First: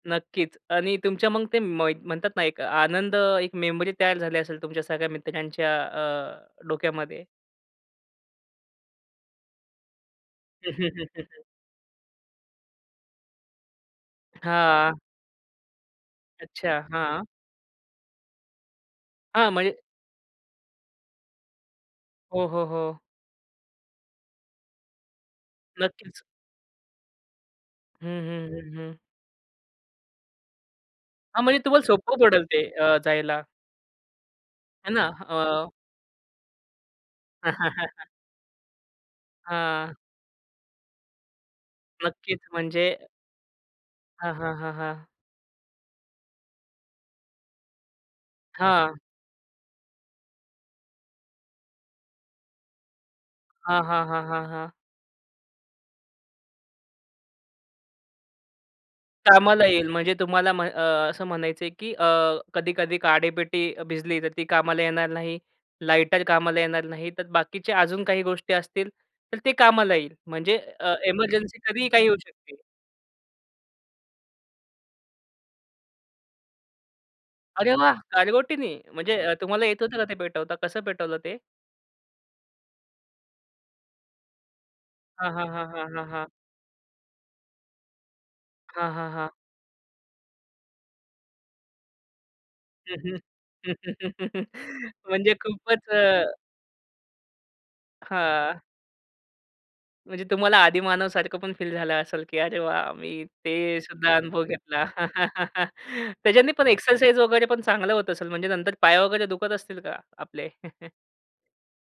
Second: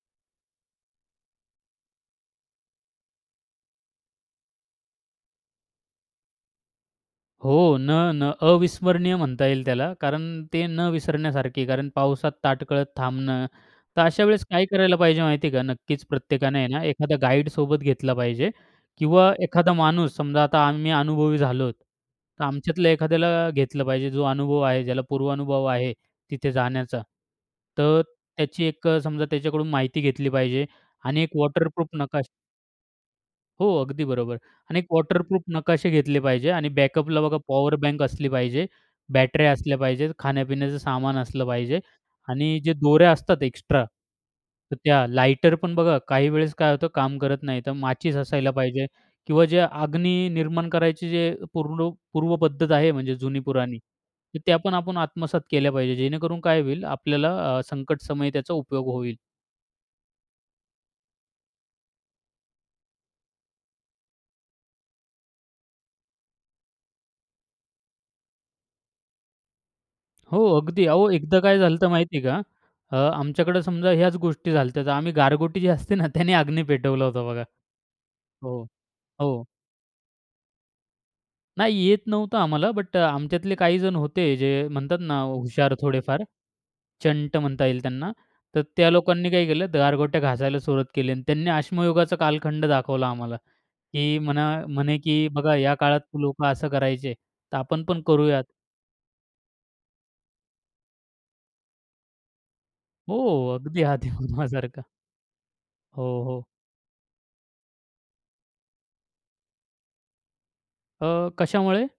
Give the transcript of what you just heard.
नक्कीच. आणि तुमच्या मग ते मई म्हणतात ना एक आनंद एक मेमरी तयार झाली असेल तुमच्या सगळ्या मित्रांच्या अ, डोक्यामध्ये. हो. न न अविस्मरणीय म्हणता येईल त्याला कारण ते न विसरण्यासारखे कारण पावसात ताटकळत थांबणं. तर अशा वेळेस काय करायला हां. पाहिजे माहिती आहे का. नक्कीच प्रत्येकाने आहे अच्छा. ना एखादा हां. गाईड सोबत घेतला पाहिजे. किंवा हां, एखादा म्हणजे माणूस समजा आता आम्ही अनुभवी झालोत, तर हो, हो, आमच्यातलं हो. एखाद्याला घेतलं पाहिजे. जो अनुभव आहे ज्याला पूर्वानुभव आहे नक्कीच. तिथे जाण्याचा. तर हं, हं, त्याची हं, एक हं. अ, समजा त्याच्याकडून माहिती घेतली पाहिजे आणि एक हां. म्हणजे तुम्हाला वॉटरप्रूफ सोपं नकाशा. पडेल ते अ, जायला. हो. अगदी बरोबर आहे. आणि 1 हे ना वॉटरप्रूफ अ नकाशे घेतले पाहिजे आणि बॅकअपला बघा पॉवर बँक असली पाहिजे. बॅटऱ्या असल्या हां. पाहिजेत, खाण्यापिण्याचं सामान असलं पाहिजे नक्कीच आणि जे म्हणजे दोऱ्या असतात एक्स्ट्रा हां, हां, हां, तर त्या हां. लाइटर पण बघा काही वेळेस काय होतं काम करत नाही, तर माचीस असायला पाहिजे हां. किंवा जे अग्नी निर्माण करायची जे पूरलू पूर्व पद्धत आहे म्हणजे जुनी पुराणी, हां, हां, हां, तर हां, त्या हां. पण आपण आत्मसात केल्या पाहिजे. जेणेकरून काय होईल आपल्याला अ, संकटसमयी त्याचा उपयोग होईल. कामाला येईल म्हणजे तुम्हाला अ, असं म्हणायचंय की अ, कधी-कधी काडेपेटी भिजली तर ती कामाला येणार नाही, लाइटर कामाला येणार नाही. तर बाकीचे अजून काही गोष्टी असतील, तर ते कामाला येईल. हो. म्हणजे अगदी, अ, अहो, एकदा काय एमर्जन्सी कधीही झालं काही होऊ माहितीये का. शकते. अ आमच्याकडे समजा ह्याच गोष्टी झाल्या तर आम्ही गारगोटी जी असते ना त्याने अग्नी पेटवला होता बघा. अरे वाह! हो गारगोटीनी. म्हणजे हो. अ, तुम्हाला येत होतं का ते पेटवता? कसं पेटवलं ते? नाही. येत नव्हतं आम्हाला. बट आमच्यातले काही जण होते जे म्हणतात ना हां, हां, हां, हुशार हां, थोडेफार. हां. चंट म्हणता येईल त्यांना, तर त्या हां, हां, लोकांनी हां. काय केलं गारगोट्या घासायला सुरुवात केली आणि त्यांनी अश्मयुगाचा कालखंड हं, दाखवला हं आम्हाला की म्हणा म्हणे की म्हणजे बघा या खुपच काळात अ लोकं असं करायचे, तर आपण पण करूयात. हां. म्हणजे तुम्हाला आदीमानवसारखं पण फील झालं असेल, की अरे वाह! हो. मी ते अगदी सुद्धा अनुभव आदीमानवासारखा घेतला. हो, हो. त्याच्याने पण एक्सरसाइज वगैरे पण चांगलं होत असेल म्हणजे नंतर पाय वगैरे दुखत असतील का आपले? अ, कशामुळे?